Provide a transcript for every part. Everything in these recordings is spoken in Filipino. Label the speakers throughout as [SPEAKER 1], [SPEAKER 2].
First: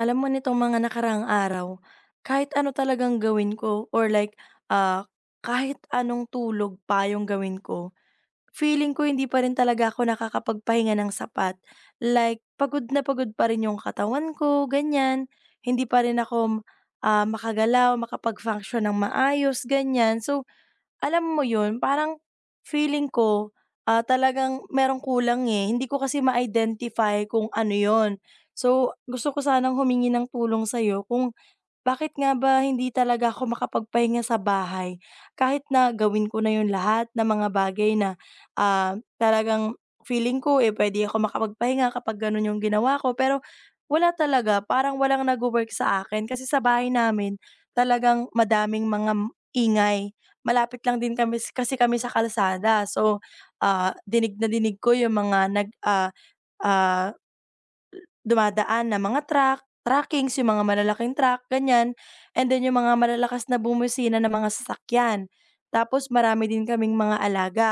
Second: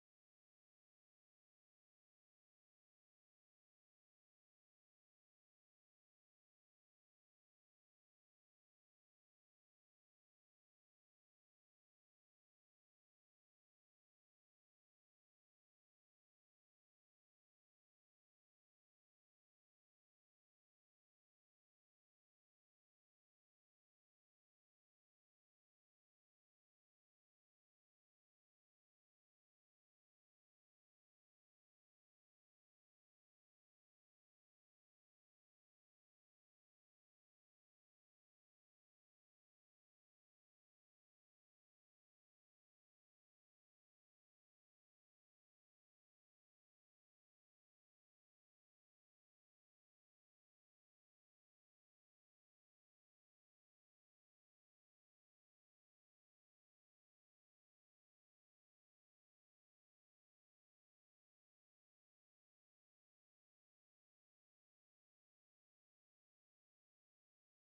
[SPEAKER 1] Alam mo nitong mga nakaraang araw, kahit ano talagang gawin ko or like, ah, kahit anong tulog pa yung gawin ko, feeling ko hindi pa rin talaga ako nakakapagpahinga ng sapat. Like, pagod na pagod pa rin yung katawan ko, ganyan. Hindi pa rin ako, makagalaw, makapag-function ng maayos, ganyan. So alam mo yun, parang feeling ko, talagang merong kulang, eh. Hindi ko kasi ma-identify kung ano yon. So, gusto ko sanang humingi ng tulong sa'yo kung bakit nga ba hindi talaga ako makapagpahinga sa bahay kahit na gawin ko na yung lahat ng mga bagay na, talagang feeling ko, eh, puwede ako makapagpahinga kapag gano'n yung ginawa ko. Pero wala talaga, parang walang nagwo-work sa akin kasi sa bahay namin talagang madaming mga ingay. Malapit lang din kami kasi kami sa kalsada. So, dinig na dinig ko yung mga nag, ah, ah dumadaan na mga truck, truckings, yung mga malalaking truck, ganyan. And then yung mga malalakas na bumusina ng mga sasakyan. Tapos marami din kaming mga alaga.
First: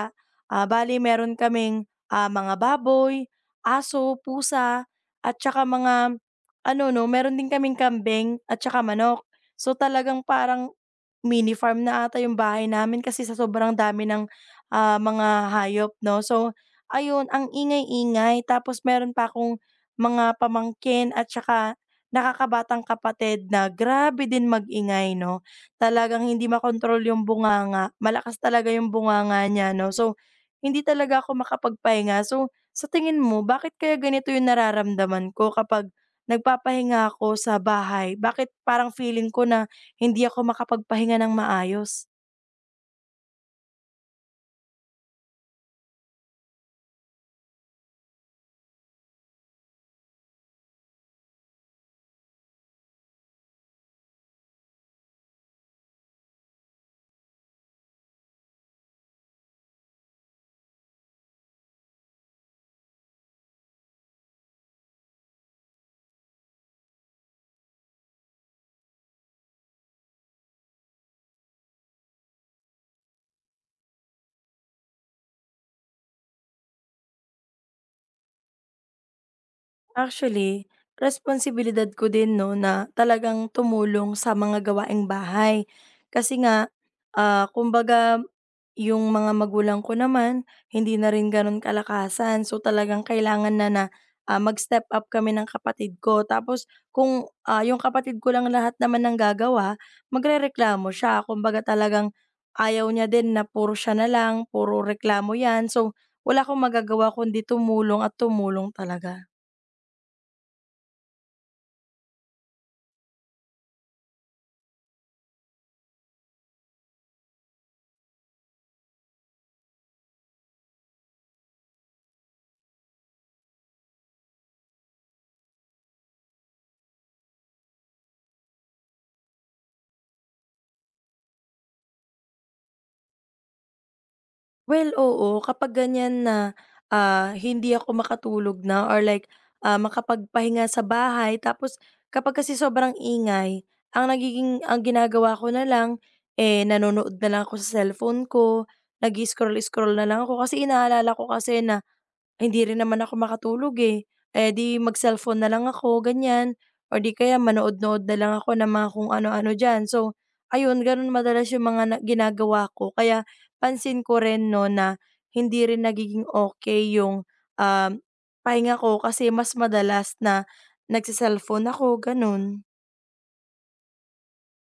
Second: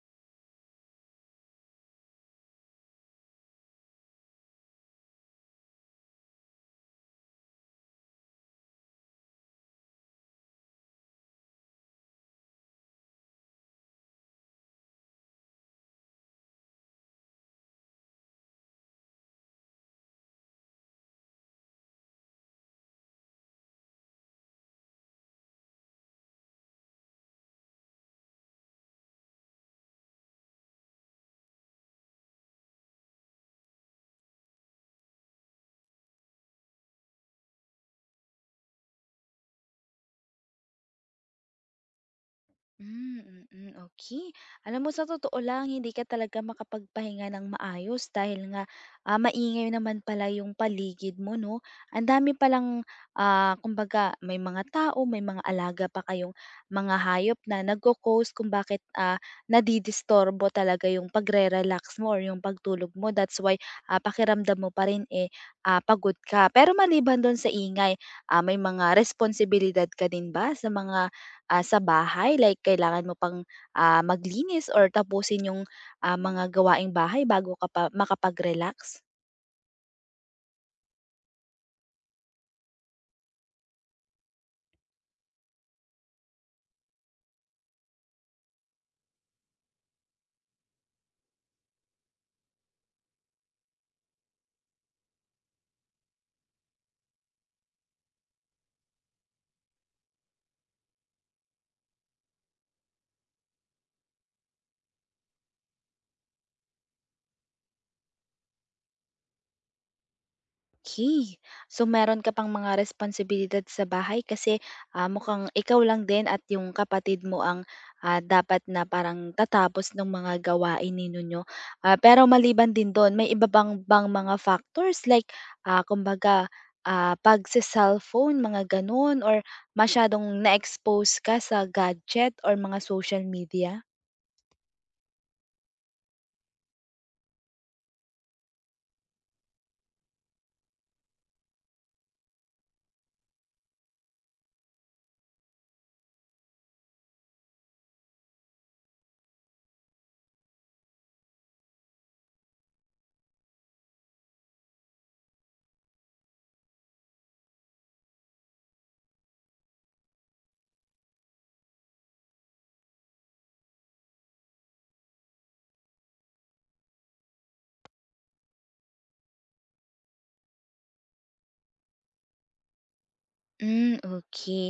[SPEAKER 1] Ah, bale meron kaming, mga baboy, aso, pusa, at saka mga ano 'no, meron din kaming kambing at saka manok. So, talagang parang mini farm na ata yung bahay namin kasi sa sobrang dami ng, mga hayop 'no. So, ayun ang ingay-ingay tapos meron pa akong mga pamangkin at saka nakakabatang kapatid na grabe din mag 'no. Talagang hindi makontrol yung bunganga, malakas talaga yung bunganga niya 'no. So, hindi talaga ako makapagpahinga. So, sa tingin mo bakit kaya ganito yung nararamdaman ko kapag nagpapahinga ako sa bahay? Bakit parang feeling ko na hindi ako makapagpahinga ng maayos.
[SPEAKER 2] Hmm, mm, okey. Alam mo sa totoo lang hindi ka talaga makapagpahinga ng maayos dahil nga, maingay naman pala yung paligid mo 'no. Ang dami palang, kumbaga may mga tao, may mga alaga pa kayong mga hayop na nagco-cause kung bakit, nadidisturbo talaga yung pagre-relax mo or yung pagtulog mo. That's why, pakiramdam mo pa rin, eh, pagod ka. Pero maliban dun sa ingay, may mga responsibilidad ka din ba sa mga sa bahay like kailangan mo pang, maglinis or tapusin yung, mga gawaing bahay bago ka pa makapag-relax?
[SPEAKER 1] Actually, responsibilidad ko din 'no, na talagang tumulong sa mga gawaing bahay. Kasi nga, kumbaga yung mga magulang ko naman hindi na rin gano'n kalakasan. So, talagang kailangan na na, ah, mag-step up kami ng kapatid ko. Tapos kung, ah, yung kapatid ko lang lahat naman ng gagawa, magrereklamo siya. Kumbaga talagang ayaw niya din na puro siya na lang, puro reklamo 'yan. So, wala akong magagawa kundi tumulong at tumulong talaga.
[SPEAKER 2] Okey. So, meron ka pang mga responsibilidad sa bahay kasi, mukhang ikaw lang din at yung kapatid mo ang, dapat na parang tatapos ng mga gawain ninyo 'no. Pero maliban din dun may iba bang bang mga factors like, kumbaga, pagse-cellphone mga ganun or masyadong na-expose ka sa gadget or mga social media?
[SPEAKER 1] Well, oo. Kapag ganyan na, hindi ako makatulog na or like, makapagpahinga sa bahay tapos kapag kasi sobrang ingay, ang ginagawa ko na lang, eh, nanonood na lang ako sa cellphone ko, nag scroll scroll na lang ako kasi inaalala ko kasi na hindi rin naman ako makatulog, eh. Eh, di mag-cellphone na lang ako, ganyan, or di kaya manood-nood na lang ako ng mga kung ano-ano diyan. So, ayun gano'n madalas yung mga na ginagawa ko kaya pansin ko rin 'no na hindi rin nagiging okay yung, um, pahinga ko kasi mas madalas na nagse-cellphone ako, gano'n.
[SPEAKER 2] Hmm. Okay.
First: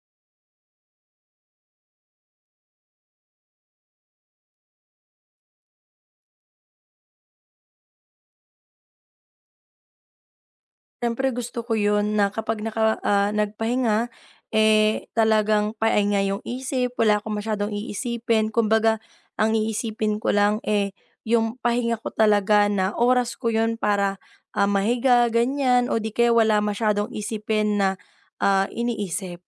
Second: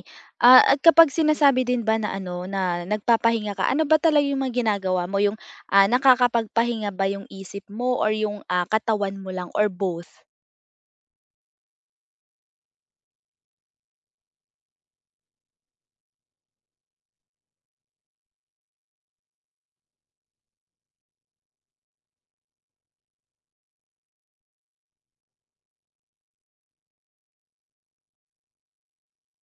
[SPEAKER 2] At kapag sinasabi din ba na ano, na nagpapahinga ka, ano ba talaga yung mga ginagawa mo? Yung, nakakapagpahinga ba yung isip mo or yung, katawan mo lang or both?
[SPEAKER 1] Siyempre gusto ko yun na kapag nagpahinga, eh, talagang pahinga yung isip, wala akong masyadong iisipin. Kumbaga ang iisipin ko lang, eh, yung pahinga ko talaga na oras ko yun para, mahiga ganyan o di kaya wala masyadong isipin na, iniisip.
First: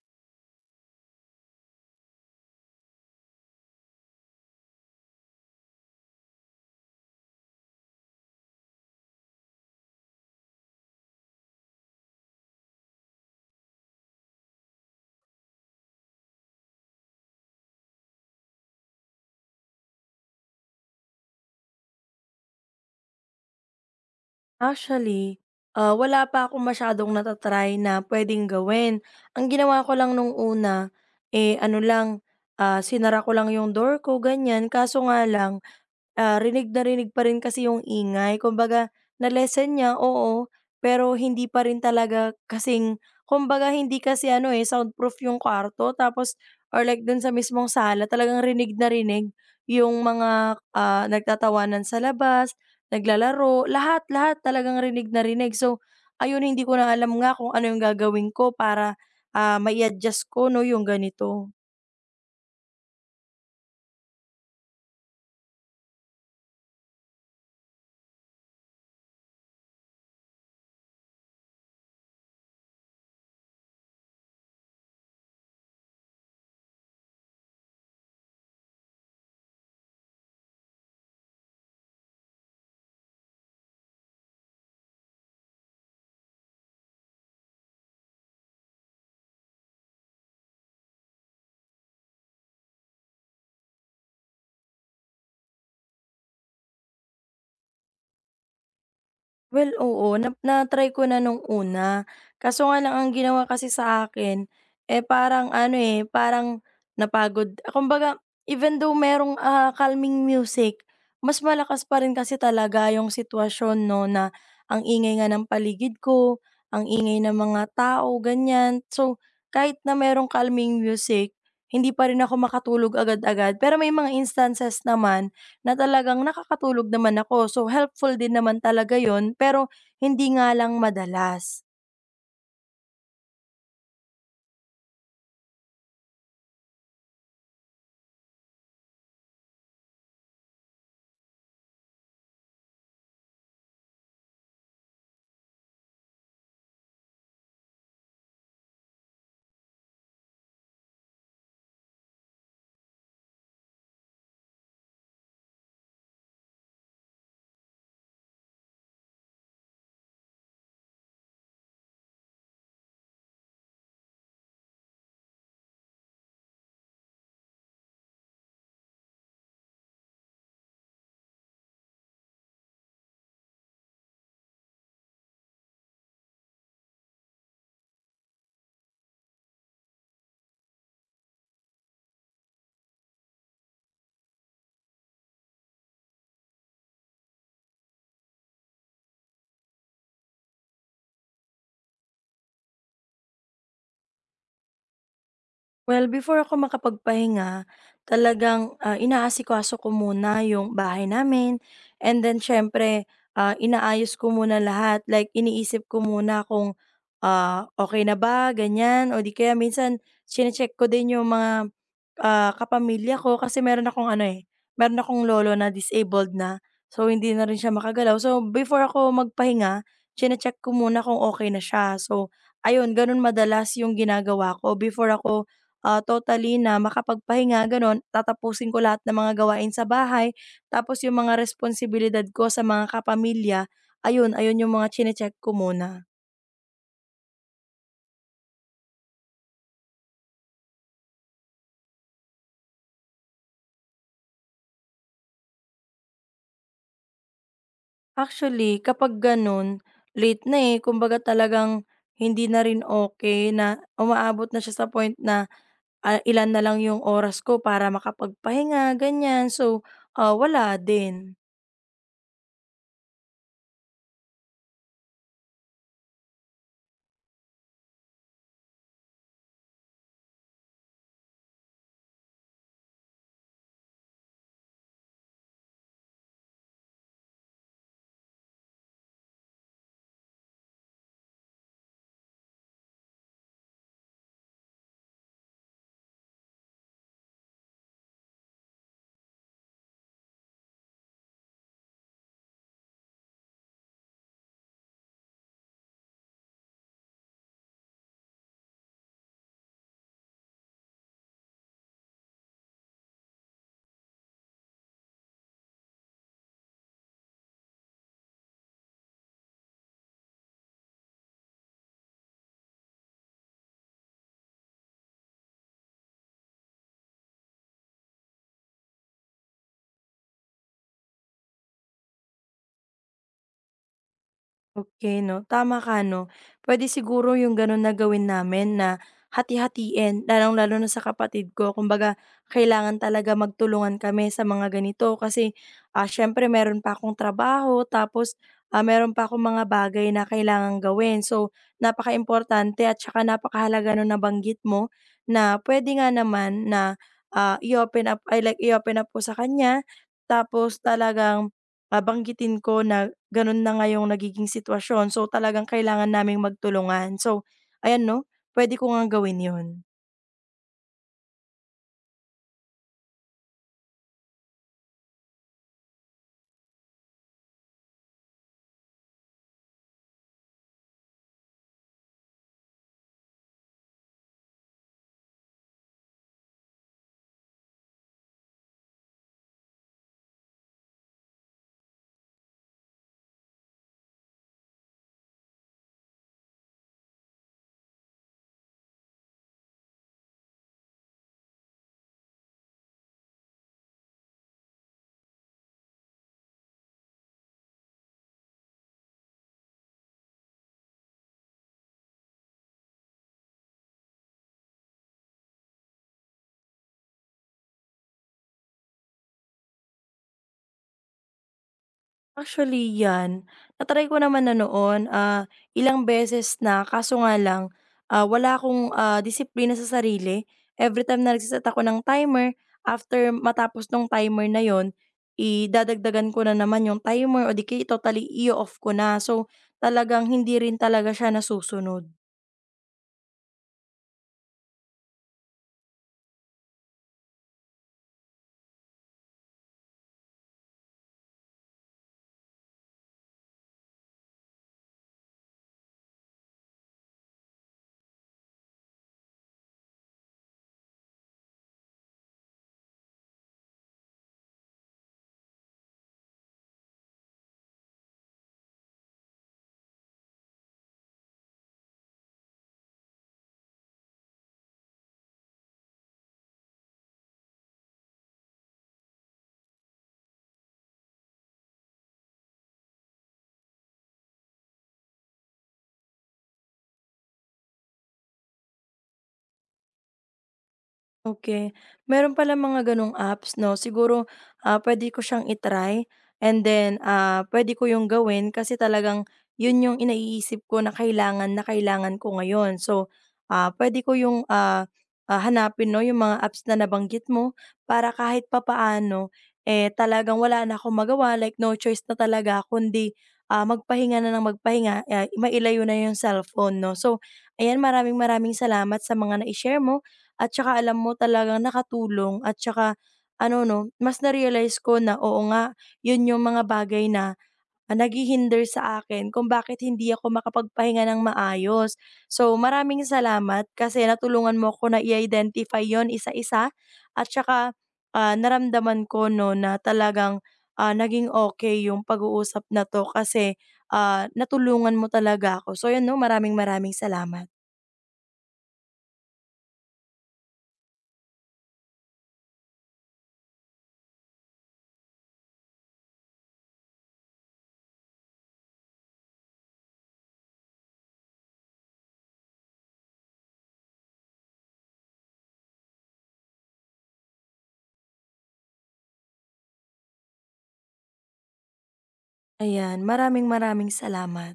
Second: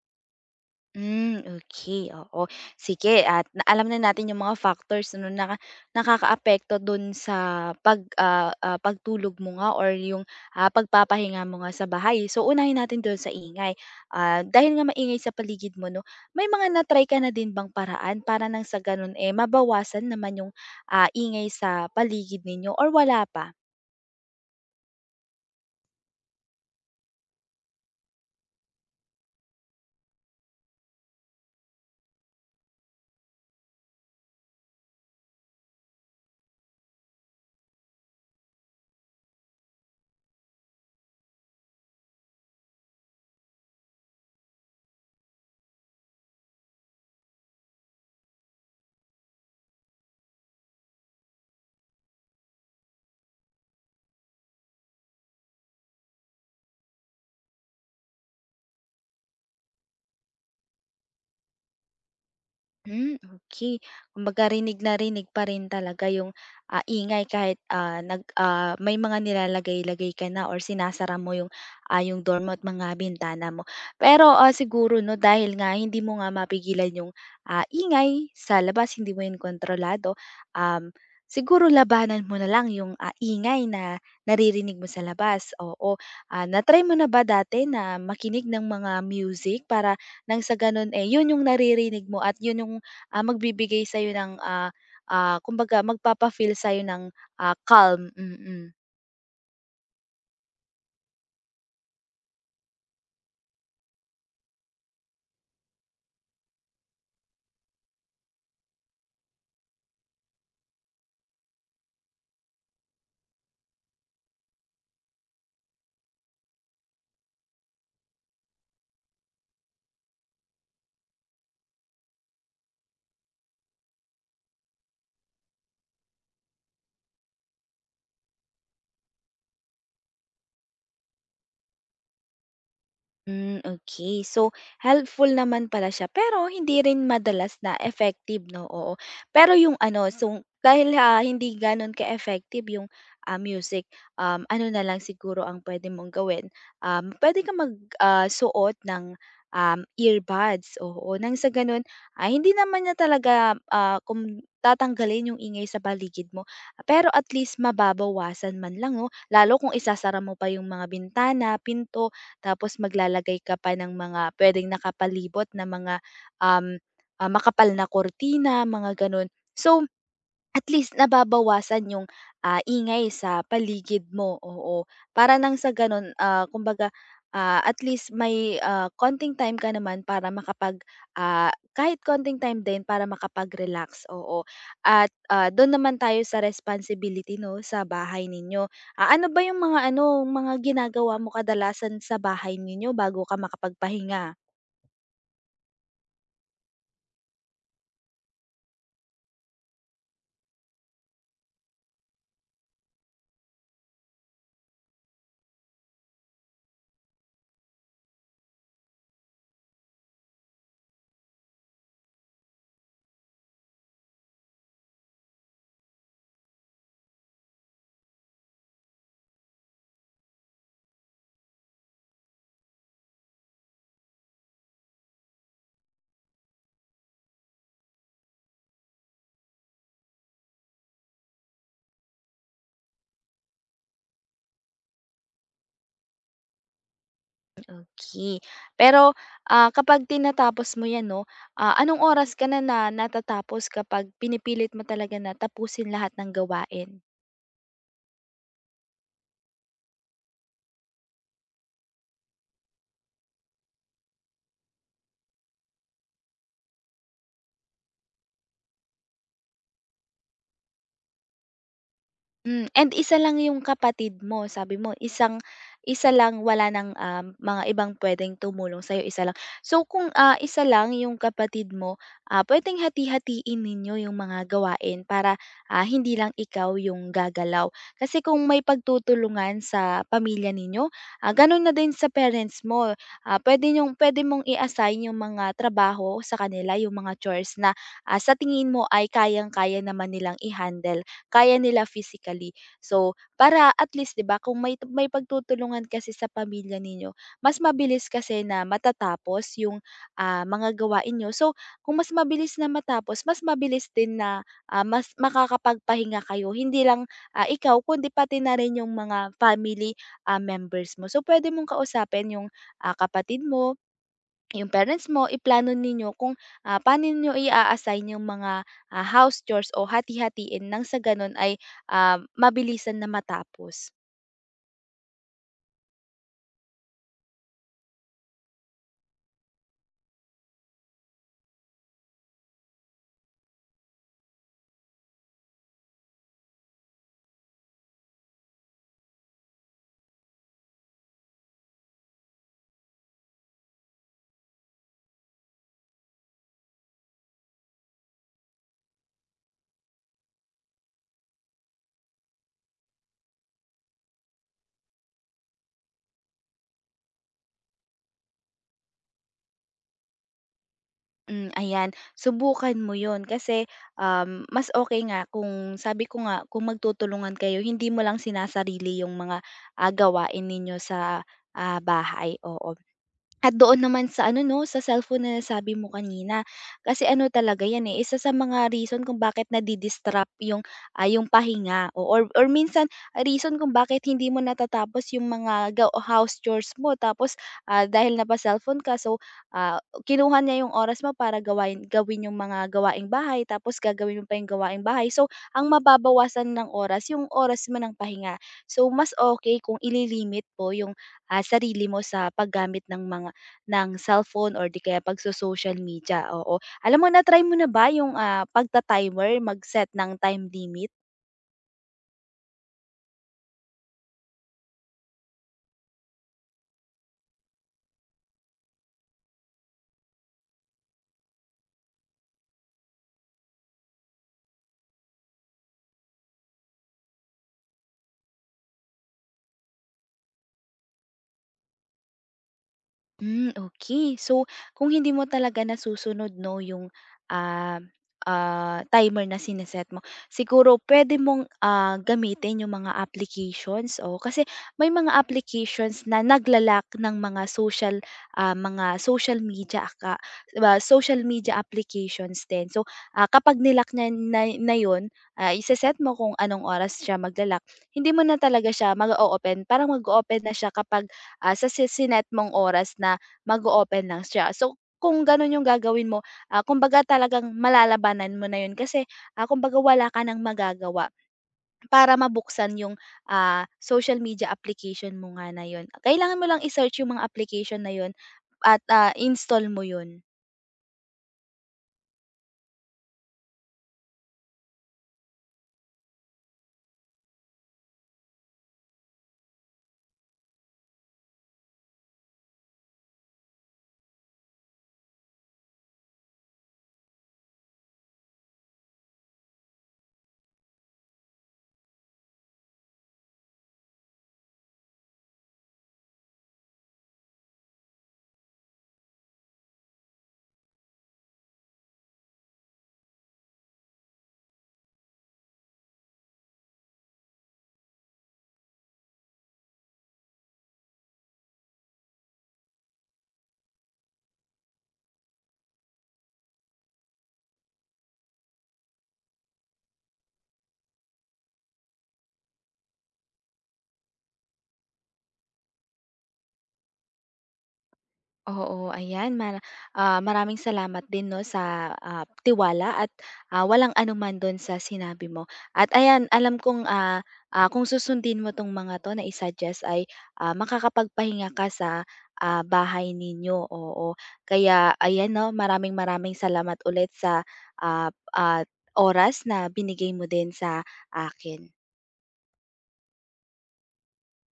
[SPEAKER 2] Hmm. Okay. Oo. Sige at na alam na natin yung mga factors 'no na nakakaapekto dun sa pagtulog mo nga or yung, pagpapahinga mo nga sa bahay. So, unahin natin dun sa ingay. Dahil nga maingay sa paligid mo 'no, may mga na-try ka na din bang paraan para nang sa ganun, eh, mabawasan naman yung, ingay sa paligid ninyo or wala pa?
[SPEAKER 1] Actually, wala pa akong masyadong nata na puwedeng gawin. Ang ginawa ko lang nung una, eh, ano lang, sinara ko lang yung door ko ganyan kaso nga lang ah, rinig na rinig pa rin kasi yung ingay kumbaga na-lessen niya, oo, pero hindi pa rin talaga kasing kumbaga hindi kasi ano, eh, soundproof yung kwarto tapos or like dun sa mismong sala talagang rinig na rinig yung mga, nagtatawanan sa labas, naglalaro, lahat, lahat talagang rinig na rinig. So, ayun hindi ko na alam nga kung ano yung gagawin ko para, mai-adjust ko 'no, yung ganito.
[SPEAKER 2] Hmm. Okay. Kumbaga rinig na rinig pa rin talaga yung, ingay kahit, may mga nilalagay-lagay ka na or sinasara mo yung door mo at mga bintana mo. Pero, siguro 'no dahil nga hindi mo nga mapigilan yung, ingay sa labas, hindi mo yun kontrolado, um, siguro labanan mo na lang yung, ingay na naririnig mo sa labas, oo. Na-try mo na ba dati na makinig ng mga music para nang sa ganun, eh, yun yung naririnig mo at yun yung magbibigay sa'yo ng, kumbaga magpapa-feel sa'yo ng, calm, mm. mm.
[SPEAKER 1] Well, oo na na-try ko na nung una, kaso nga lang ang ginawa kasi sa akin, eh, parang ano, eh, parang napagod. Ah, kumbaga even though merong, calming music, mas malakas pa rin kasi talaga yung sitwasyon 'no, na ang ingay nga ng paligid ko, ang ingay ng mga tao ganyan. So, kahit na merong calming music, hindi pa rin ako makatulog agad-agad. Pero may mga instances naman na talagang nakakatulog naman ako. So helpful din naman talaga yon pero hindi nga lang madalas.
[SPEAKER 2] Mm, okay. So, helpful naman pala siya pero hindi rin madalas na effective 'no, oo. Pero yung ano, so dahil, hindi gano'n ka-effective yung, music, ano na lang siguro ang pwede mong gawin, puwede kang mag, suot ng, earbuds, oo. Nang sa gano'n, hindi naman niya talaga, kung tatanggalin yung ingay sa paligid mo, pero at least mababawasan man lang 'no, lalo kung isasara mo pa yung mga bintana, pinto tapos maglalagay ka pa ng mga puwedeng nakapalibot na mga, um, makapal na kurtina, mga gano'n. So, at least nababawasan yung, ingay sa paligid mo, oo. Para nang sa gano'n, kumbaga, at least may, konting time ka naman para makapag, kahit konting time din para makapag-relax, oo. At, do'n naman tayo sa responsibility 'no, sa bahay ninyo. Ano ba yung mga ano, mga ginagawa mo kadalasan sa bahay ninyo bago ka makapagpahinga?
[SPEAKER 1] Well, before ako makapagpahinga, talagang, inaasikaso ko muna yung bahay namin and then siyempre, inaayos ko muna lahat like iniisip ko muna kung, okey na ba ganyan o di kaya minsan chine-check ko din yung mga, kapamilya ko kasi meron akong ano, eh, meron akong lolo na disabled na. So, hindi na rin siya makagalaw. So, before ako magpahinga, chine-check ko muna kung okay na siya. So, ayun ganun madalas yung ginagawa ko before ako totally na makapagpahinga gano'n. Tatapusin ko lahat ng mga gawain sa bahay, tapos yung mga responsibilidad ko sa mga kapamilya, ayun, ayun yung mga chine-check ko muna.
[SPEAKER 2] Okey. Pero, kapag tinatapos mo 'yan 'no, anong oras ka na na natatapos kapag pinipilit mo talaga na tapusin lahat ng gawain?
[SPEAKER 1] Actually, kapag gano'n, late na, eh, kumbaga talagang hindi na rin okey na umaabot na siya sa point na, ilan na lang yung oras ko para makapagpahinga, ganyan. So, wala din.
[SPEAKER 2] And isa lang yung kapatid mo sabi mo isang isa lang wala ng, mga ibang pwedeng tumulong sa'yo, isa lang. So kung, isa lang yung kapatid mo, puwedeng hati-hatiin ninyo yung mga gawain para, hindi lang ikaw yung gagalaw. Kasi kung may pagtutulungan sa pamilya ninyo, gano'n na din sa parents mo. Puwede mong i-assign yung mga trabaho sa kanila, yung mga chores na, sa tingin mo ay kayang-kaya naman nilang i-handle kaya nila physically. So, para at least 'di ba kung may pagtutulungan kasi sa pamilya ninyo, mas mabilis kasi na matatapos yung, mga gawain nyo. So, kung mas mabilis na matapos, mas mabilis din na, mas makakapagpahinga kayo. Hindi lang, ikaw kundi pati na rin yung mga family, members mo. So, pwede mong kausapin yung, kapatid mo, yung parents mo, iplano ninyo kung, paano niyo i assign yung mga, house chores o hati-hatiin nang sa gano'n ay, mabilisan na matapos.
[SPEAKER 1] Okay 'no, tama ka 'no. Puwede siguro yung gano'n na gawin namin na hati-hatiin, lalong-lalo na sa kapatid ko. Kumbaga kailangan talaga magtulungan kami sa mga ganito kasi, siyempre meron pa akong trabaho tapos, meron pa akong mga bagay na kailangan gawin. So, napakaimportante at saka napakahalaga nung nabanggit mo na puwede nga naman na, i-open up ay like i-open up ko sa kanya tapos talagang, banggitin ko na gano'n na nga yung nagiging sitwasyon. So, talagang kailangan naming magtulungan. So, ayan 'no, puwede ko ngang gawin 'yun.
[SPEAKER 2] Ayan, subukan mo yon kasi, mas okay nga kung sabi ko nga kung magtutulungan kayo hindi mo lang sinasarili yung mga, gawain ninyo sa, bahay, oo. At doon naman sa ano 'no, sa cellphone na nasabi mo kanina. Kasi ano talaga 'yan, eh, isa sa mga reason kung bakit 'yung, 'yung pahinga o or minsan reason kung bakit hindi mo natatapos 'yung mga house chores mo tapos, dahil napa-cellphone ka so, kinuha niya 'yung oras mo para gawin 'yung mga gawaing bahay tapos gagawin mo pa 'yung gawaing bahay. So, ang mababawasan ng oras 'yung oras mo ng pahinga. So, mas okay kung ililimit po 'yung, sarili mo sa paggamit ng cellphone or 'di kaya pagso-social media, oo. Alam mo na-try mo na ba yung, pagta-timer, mag-set ng time limit?
[SPEAKER 1] Actually 'yan, na ko naman na noon, ilang beses na kaso nga lang, wala akong, disiplina sa sarili. Everytime na nagse-set ako ng timer, after matapos ng timer na yon, idadagdagan ko na naman yung timer o di kaya totally i off ko na. So, talagang hindi rin talaga siya nasusunod.
[SPEAKER 2] Hmm. Okay. So, kung hindi mo talaga nasusunod 'no, yung, ah, timer na sine mo, siguro pwede mong, gamitin yung mga applications. O kasi may mga applications na naglalak ng mga social media aka ba social media applications din. So, kapag nilak lock niya na na yun, iseset mo kung anong oras siya maglalak. Hindi mo na talaga siya mag open. Parang mag open na siya kapag sa sinet mong oras na mag open lang siya. So, kung gano'n yung gagawin mo, kumbaga talagang malalabanan mo na yun kasi, kumbaga wala ka ng magagawa para mabuksan yung, social media application mo nga na yun. Kailangan mo lang i-search yung mga application na yun at, install mo yun.
[SPEAKER 1] Okay, meron palang mga gano'ng apps 'no. Siguro, pwede ko siyang i and then, pwede ko 'yung gawin kasi talagang 'yun 'yung naiisip ko na kailangan ko ngayon. So, pwede ko 'yung, hanapin 'no 'yung mga apps na nabanggit mo para kahit papaano, eh, talagang wala na akong magawa like no choice na talaga kundi, magpahinga na ng magpahinga, mailayo na 'yung cellphone 'no. So ayan, maraming maraming salamat sa mga na share mo. At tsaka alam mo talagang nakatulong at tsaka ano 'no, mas na-realize ko na oo nga, 'yun yung mga bagay na, naghihinder sa akin kung bakit hindi ako makapagpahinga ng maayos. So, maraming salamat kasi natulungan mo ko na i-identify 'yun isa-isa at tsaka, naramdaman ko 'no na talagang, naging okay yung pag-uusap na 'to kasi, natulungan mo talaga ako. So 'yun 'no, maraming maraming salamat.
[SPEAKER 2] Oo, ayan maraming salamat din 'no sa, tiwala at, walang anuman do'n sa sinabi mo. At ayan, alam kong, kung susundin mo 'tong mga 'to na i-suggest ay, makakapagpahinga ka sa, bahay ninyo, oo. Kaya ayan 'no, maraming maraming salamat ulit sa, at oras na binigay mo din sa akin.
[SPEAKER 1] Ayan, maraming maraming salamat.